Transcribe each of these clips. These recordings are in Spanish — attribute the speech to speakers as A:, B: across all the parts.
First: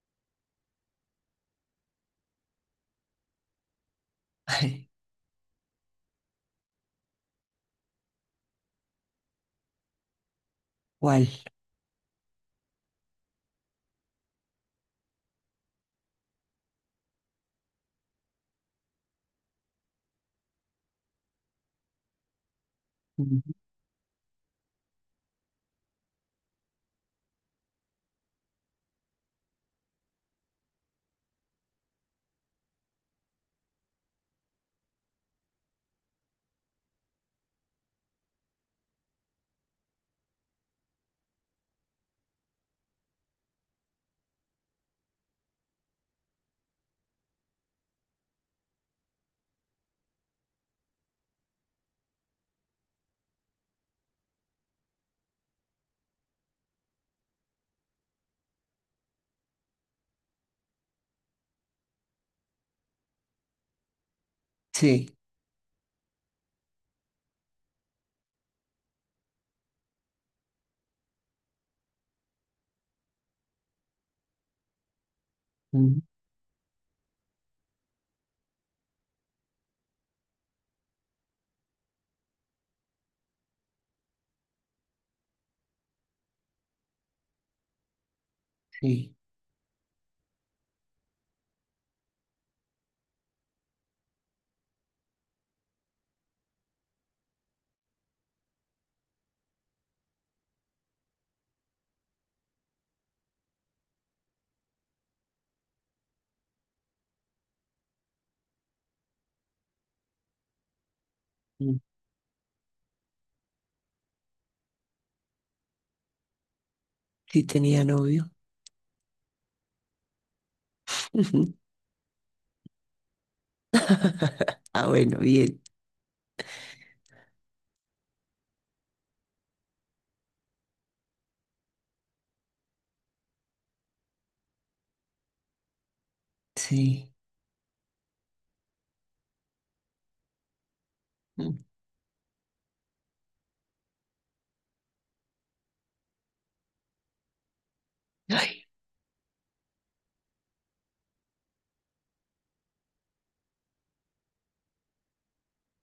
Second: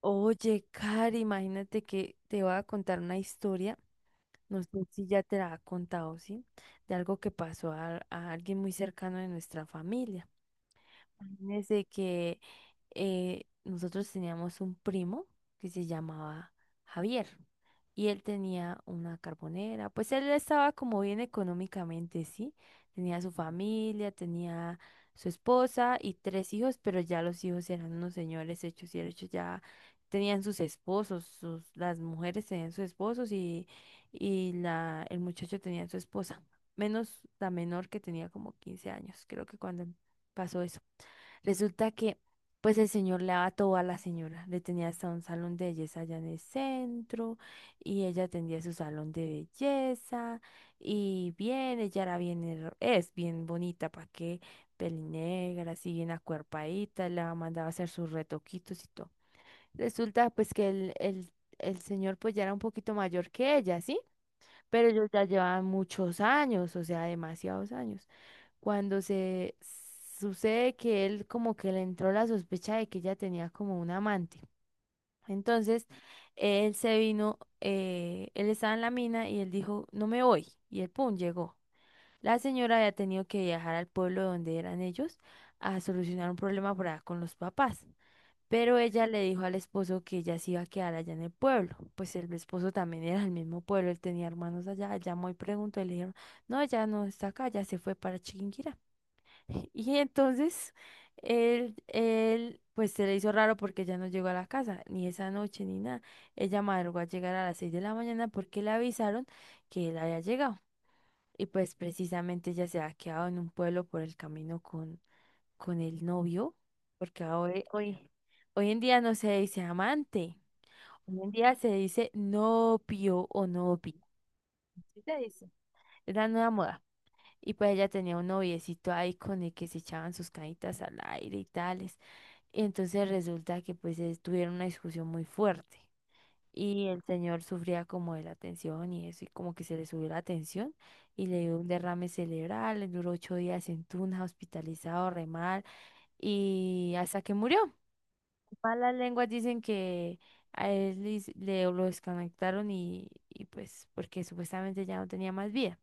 A: Oye, Cari, imagínate que te voy a contar una historia, no sé
B: Ay,
A: si ya te la ha contado, ¿sí? De algo que pasó a alguien muy cercano de nuestra familia.
B: ¿cuál?
A: Desde que nosotros teníamos un primo que se llamaba Javier y él tenía una carbonera, pues él estaba como bien económicamente, ¿sí? Tenía su
B: Ujú.
A: familia, tenía su esposa y tres hijos, pero ya los hijos eran unos señores hechos y derechos, ya tenían sus esposos, sus, las mujeres tenían sus esposos y la, el muchacho tenía su esposa, menos la menor que tenía como 15 años, creo que cuando pasó eso. Resulta que, pues el señor le daba todo a la señora. Le tenía hasta un salón de belleza allá en el centro y ella tenía su salón de belleza y bien, ella era bien, es bien bonita, ¿para qué? Pelinegra, así bien acuerpadita, la mandaba a hacer sus retoquitos y todo. Resulta pues que el señor pues ya era un poquito mayor que ella, ¿sí?, pero
B: Sí,
A: ellos ya llevaban muchos años, o sea, demasiados años. Cuando se sucede que él como que le entró la sospecha de que ella tenía como un amante. Entonces,
B: ujú,
A: él se vino, él estaba en la mina y él dijo, no me voy. Y él, pum, llegó. La señora había tenido que viajar al pueblo donde eran ellos a solucionar un problema por allá con los papás. Pero ella
B: sí,
A: le dijo al esposo que ella se iba a quedar allá en el pueblo. Pues el esposo también era del mismo pueblo, él tenía hermanos allá. Llamó y preguntó y le dijeron, no, ella no está acá, ya se fue para Chiquinquirá. Y entonces él, pues se le hizo raro porque ella no llegó a la casa, ni esa noche ni nada. Ella madrugó a llegar a las 6 de la mañana porque le avisaron que él había llegado. Y pues
B: ujú.
A: precisamente ella se había quedado en un pueblo por el camino con el novio, porque
B: Sí tenía novio.
A: hoy en día no se dice amante, hoy en
B: Ujú.
A: día se dice novio o novia.
B: Ah,
A: ¿Sí se
B: bueno,
A: dice?
B: bien.
A: Es la nueva moda. Y pues ella tenía un noviecito ahí con el que se echaban sus canitas al aire y tales. Y entonces resulta que pues tuvieron una discusión muy fuerte. Y el
B: Sí.
A: señor sufría como de la tensión y eso, y como que se le subió la tensión y le dio
B: Mm.
A: un derrame cerebral, le duró 8 días en Tuna, hospitalizado, re mal, y hasta que murió.
B: Ay,
A: Malas lenguas dicen que a él lo desconectaron y pues porque supuestamente ya no tenía más vida.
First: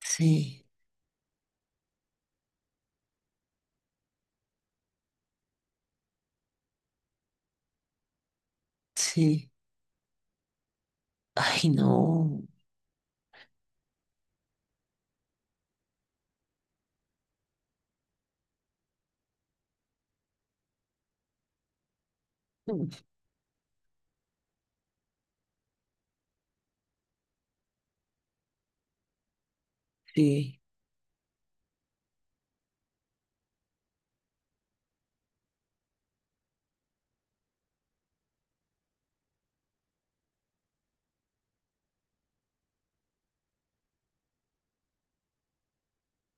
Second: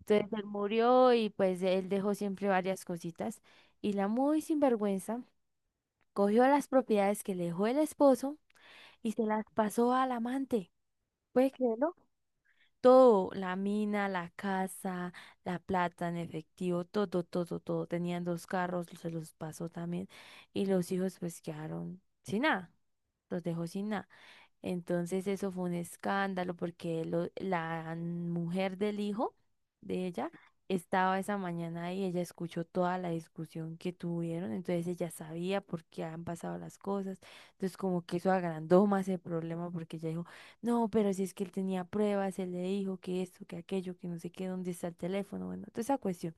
A: Entonces él
B: sí,
A: murió y pues él dejó siempre varias cositas. Y la muy sinvergüenza cogió las propiedades que le dejó el esposo y se las
B: sí.
A: pasó al amante. ¿Puede
B: Ay,
A: creerlo?
B: no.
A: Todo, la mina, la casa, la plata en efectivo, todo, todo, todo. Tenían dos carros, se los pasó también. Y los hijos pues quedaron sin nada,
B: Mm.
A: los dejó sin nada. Entonces eso fue un escándalo porque la mujer del hijo de ella
B: Sí,
A: estaba esa mañana ahí, ella escuchó toda la discusión que tuvieron, entonces ella sabía por qué han pasado las cosas, entonces como que eso agrandó más el problema porque ella dijo, no, pero si es que él tenía pruebas, él le dijo que esto, que aquello, que no sé qué, dónde está el teléfono, bueno, toda esa cuestión.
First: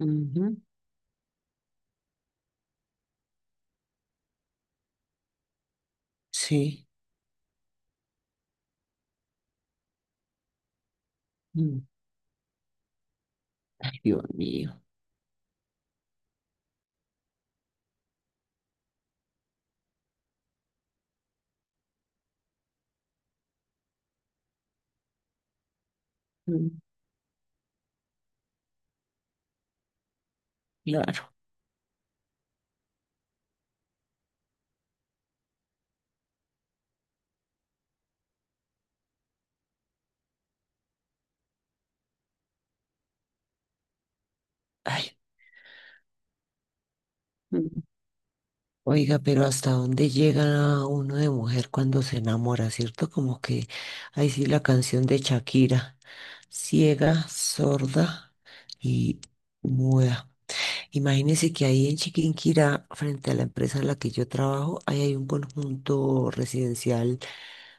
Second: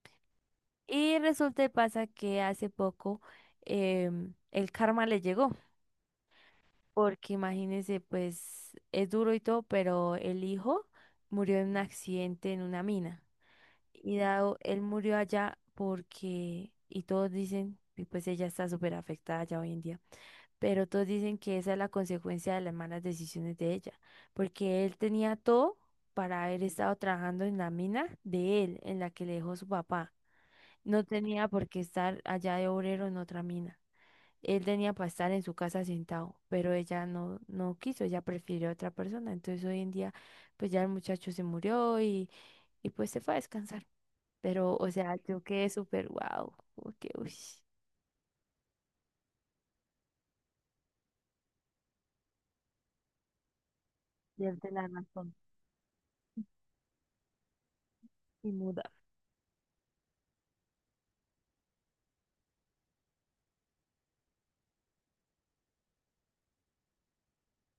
B: ujú,
A: Y resulta y pasa que hace poco el karma le llegó
B: sí.
A: porque imagínese, pues es duro y todo, pero el hijo murió en un
B: Mm.
A: accidente en una mina.
B: Ay,
A: Y
B: Dios
A: dado, él
B: mío.
A: murió allá porque, y todos dicen, y pues ella está súper afectada ya hoy en día, pero todos dicen que esa es la consecuencia de las malas decisiones de ella, porque él tenía todo para haber
B: Mm,
A: estado trabajando en la mina de él, en la que le dejó su papá. No
B: claro.
A: tenía por qué estar allá de obrero en otra mina. Él tenía para estar en su casa sentado, pero ella no, no quiso, ella prefirió a otra persona. Entonces hoy en día, pues ya el muchacho se murió y pues se fue a descansar. Pero, o sea,
B: Ay,
A: yo quedé súper wow, como que, uy,
B: mm. Oiga, pero ¿hasta dónde llega uno de mujer cuando se enamora, cierto? Como que ahí sí la
A: pierde la
B: canción de
A: razón
B: Shakira, ciega, sorda,
A: y muda.
B: y muda. Imagínense que ahí en Chiquinquirá, frente a la empresa en la que yo trabajo, ahí hay un conjunto residencial,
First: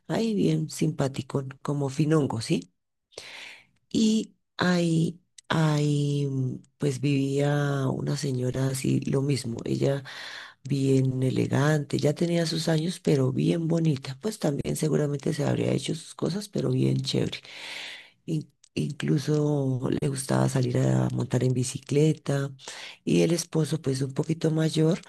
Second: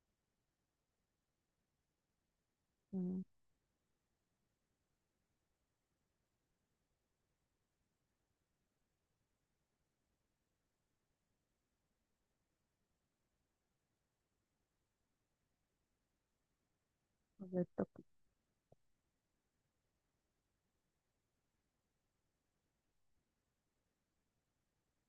B: ahí bien simpático, como Finongo, ¿sí?
A: Mm,
B: Y ahí, pues vivía una señora así, lo mismo, ella bien elegante, ya tenía sus años, pero bien bonita, pues también seguramente se habría hecho sus cosas, pero bien chévere.
A: correcto.
B: Incluso le gustaba salir a montar en bicicleta y el esposo, pues un poquito mayor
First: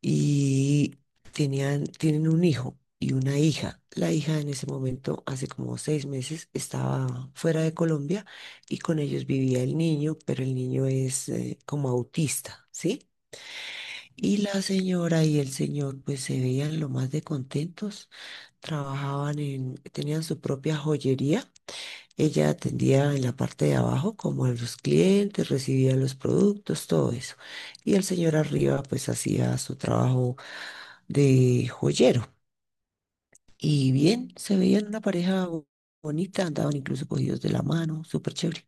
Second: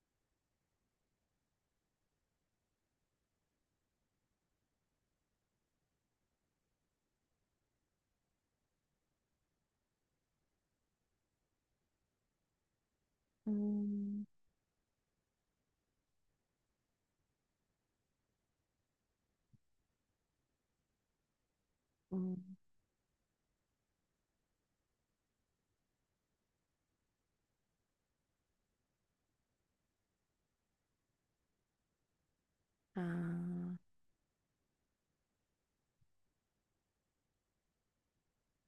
B: y tenían, tienen un hijo y una hija. La hija en ese momento, hace como 6 meses, estaba fuera de Colombia y con ellos vivía el niño, pero el niño es como autista, ¿sí?
A: Mm,
B: Y la señora y el señor pues se veían lo más de contentos, trabajaban en, tenían su propia joyería,
A: mm,
B: ella atendía en la parte de abajo como a los clientes, recibía los productos, todo eso. Y el señor arriba pues hacía su trabajo de joyero.
A: ah,
B: Y bien, se veían una pareja bonita, andaban incluso cogidos de la mano, súper chévere.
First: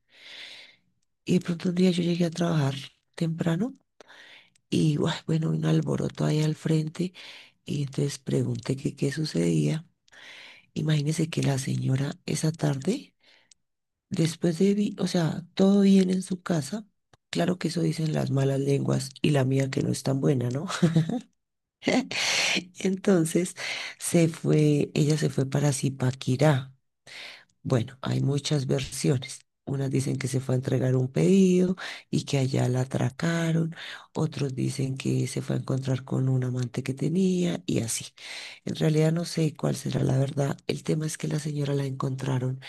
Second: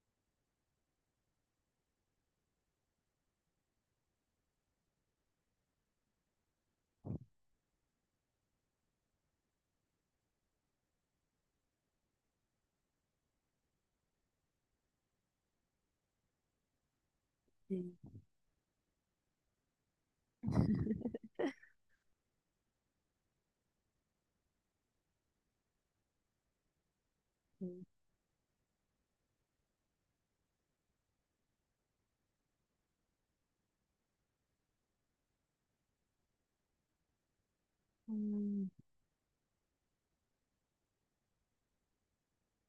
B: Y de pronto un día yo llegué a trabajar temprano y guay, bueno, un alboroto ahí al frente y entonces pregunté que qué sucedía. Imagínense que la señora esa tarde, después de, o sea, todo bien en su casa. Claro que eso
A: sí.
B: dicen las malas lenguas y la mía que no es tan buena, ¿no? Entonces se fue, ella se fue para Zipaquirá.
A: Sí.
B: Bueno, hay muchas versiones. Unas dicen que se fue a entregar un pedido y que allá la atracaron. Otros dicen que se fue a encontrar con un amante que tenía y así.
A: Mm,
B: En realidad no sé cuál será la verdad. El tema es que la señora la encontraron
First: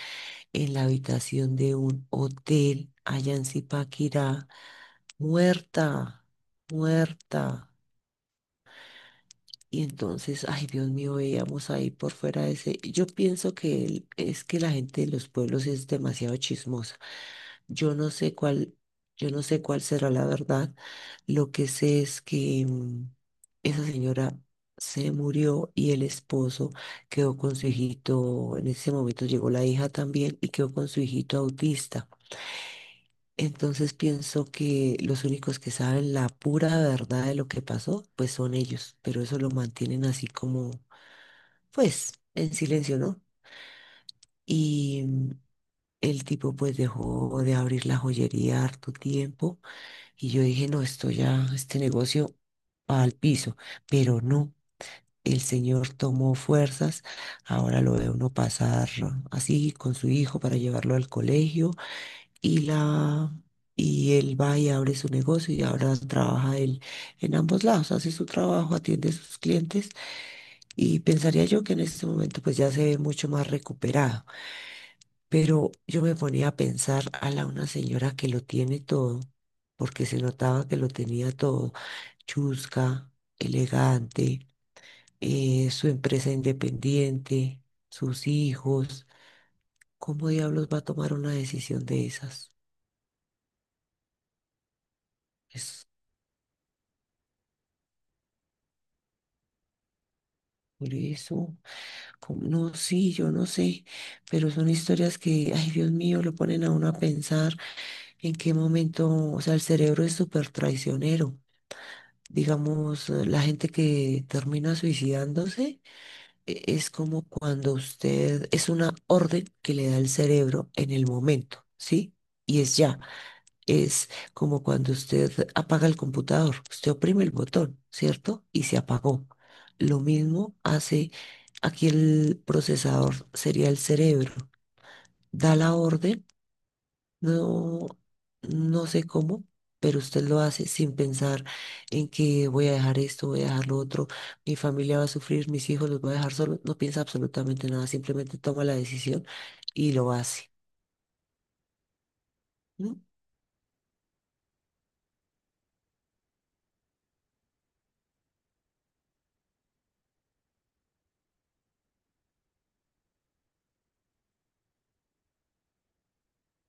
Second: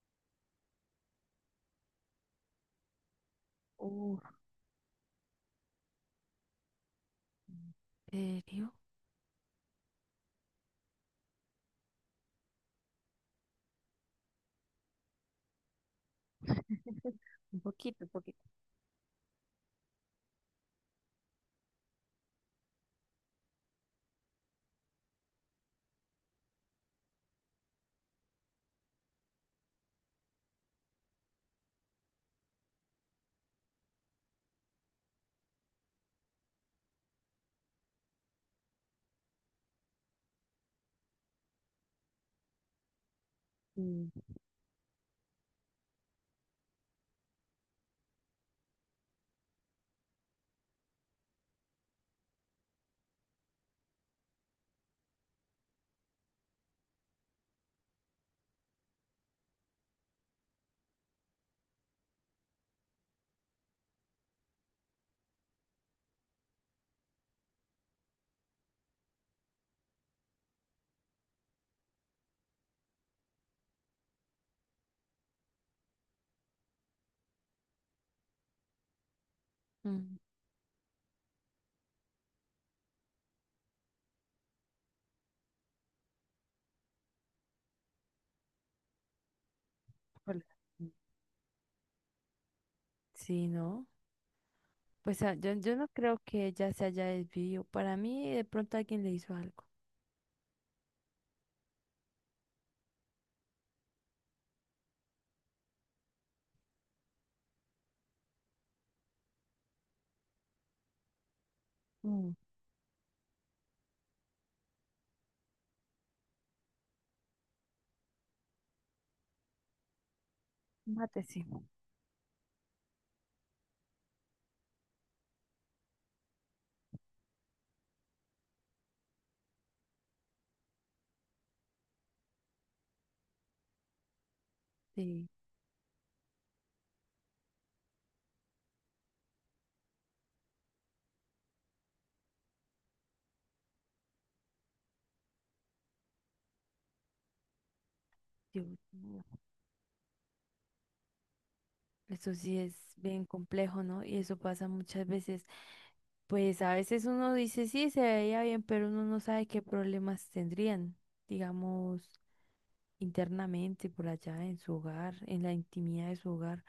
B: en la habitación de un hotel allá en
A: uf,
B: Zipaquirá, muerta, muerta.
A: ¿en serio?
B: Y entonces, ay Dios mío, veíamos ahí por fuera de ese. Yo pienso que el- es que la gente de los pueblos es demasiado chismosa.
A: Un
B: Yo
A: poquito, un
B: no sé
A: poquito.
B: cuál, yo no sé cuál será la verdad. Lo que sé es que esa señora se murió y el esposo quedó con su hijito. En ese momento llegó la hija también y quedó con su hijito autista. Entonces pienso que los únicos que saben la pura verdad de lo que pasó, pues son ellos, pero eso lo mantienen así como, pues, en silencio, ¿no?
A: Mm,
B: Y el tipo pues dejó de abrir la joyería harto tiempo y yo dije, no, esto ya, este negocio va al piso, pero no. El señor tomó fuerzas, ahora lo ve uno pasar así con su hijo para llevarlo al colegio, y la y él va y abre su negocio y ahora trabaja él en ambos lados, hace su trabajo, atiende a sus clientes y pensaría yo que en este momento pues ya se ve mucho más recuperado, pero yo me ponía a pensar a la una señora que lo tiene todo, porque
A: mm,
B: se notaba que lo tenía todo, chusca, elegante, su empresa independiente, sus hijos, ¿cómo
A: hola.
B: diablos va a
A: Mm,
B: tomar una decisión de esas?
A: sí, ¿no? Pues ah, yo
B: Es
A: no creo que ella se haya desviado. Para mí, de pronto alguien le hizo algo.
B: por eso. No, sí, yo no sé, pero son historias que, ay Dios mío, lo ponen a uno a pensar en qué momento, o sea, el cerebro es súper traicionero.
A: Mm,
B: Digamos, la gente que termina suicidándose es como cuando usted, es una orden que le da el cerebro en el
A: mate, sí.
B: momento, ¿sí? Y es ya. Es como cuando usted apaga el computador, usted oprime el botón, ¿cierto? Y se apagó. Lo mismo hace aquí el procesador, sería el cerebro.
A: Sí,
B: Da la orden, no, no sé cómo, pero usted lo hace sin pensar en que voy a dejar esto, voy a dejar lo otro, mi familia va a sufrir, mis hijos los voy a dejar solos. No piensa absolutamente nada, simplemente toma
A: yo-
B: la
A: yo-
B: decisión y lo hace.
A: eso sí es
B: ¿No?
A: bien complejo, ¿no? Y eso pasa muchas veces. Pues a veces uno dice, sí, se veía bien, pero uno no sabe qué problemas tendrían, digamos, internamente, por allá, en su hogar, en la intimidad de su hogar,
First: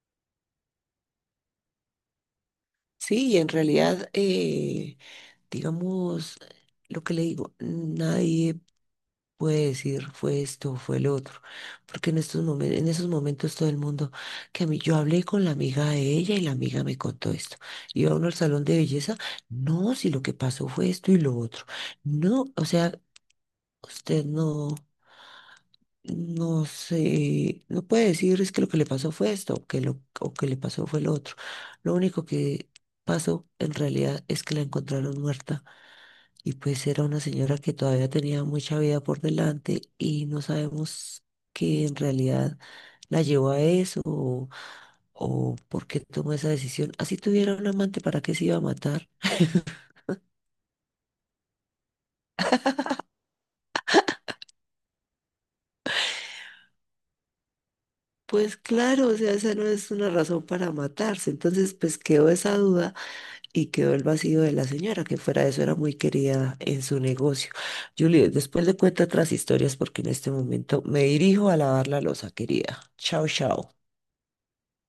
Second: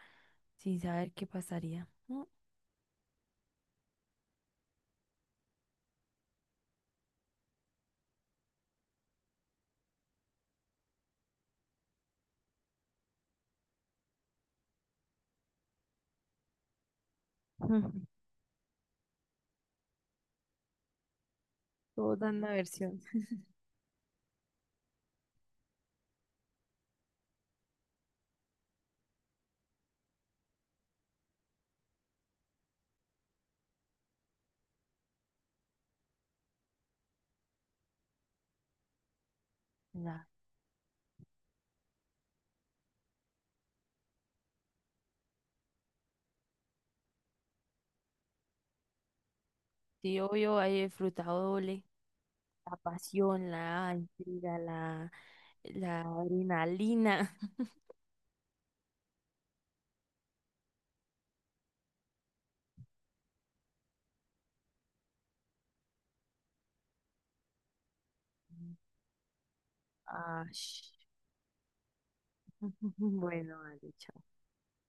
A: sin saber qué pasaría, ¿no?
B: Sí, y en realidad, digamos, lo que le digo, nadie puede decir fue esto, fue lo otro, porque en estos en esos momentos todo el mundo, que a mí yo hablé con la amiga de ella y la amiga me contó esto.
A: Ujú.
B: Iba uno al salón de belleza, no, si lo que pasó fue esto y lo otro.
A: Todos dan
B: No,
A: la
B: o sea,
A: versión.
B: usted no no sé, no puede decir es que lo que le pasó fue esto o que lo o que le pasó fue lo otro. Lo único que pasó en realidad es que la encontraron muerta y pues era una señora que todavía tenía mucha vida por delante
A: Ya.
B: y no sabemos que en realidad la llevó a eso, o por qué tomó esa decisión. Así tuviera un amante, ¿para qué se iba a matar?
A: Sí, obvio, hay el frutado doble. La pasión, la intriga, la adrenalina.
B: Pues claro, o sea, esa no es una razón para matarse. Entonces, pues quedó esa duda y quedó el vacío de la señora, que fuera de eso era muy querida en su negocio. Julie, después le cuento otras historias porque en este momento
A: Ash.
B: me dirijo a lavar la loza, querida. Chao,
A: Bueno,
B: chao.
A: vale, chao.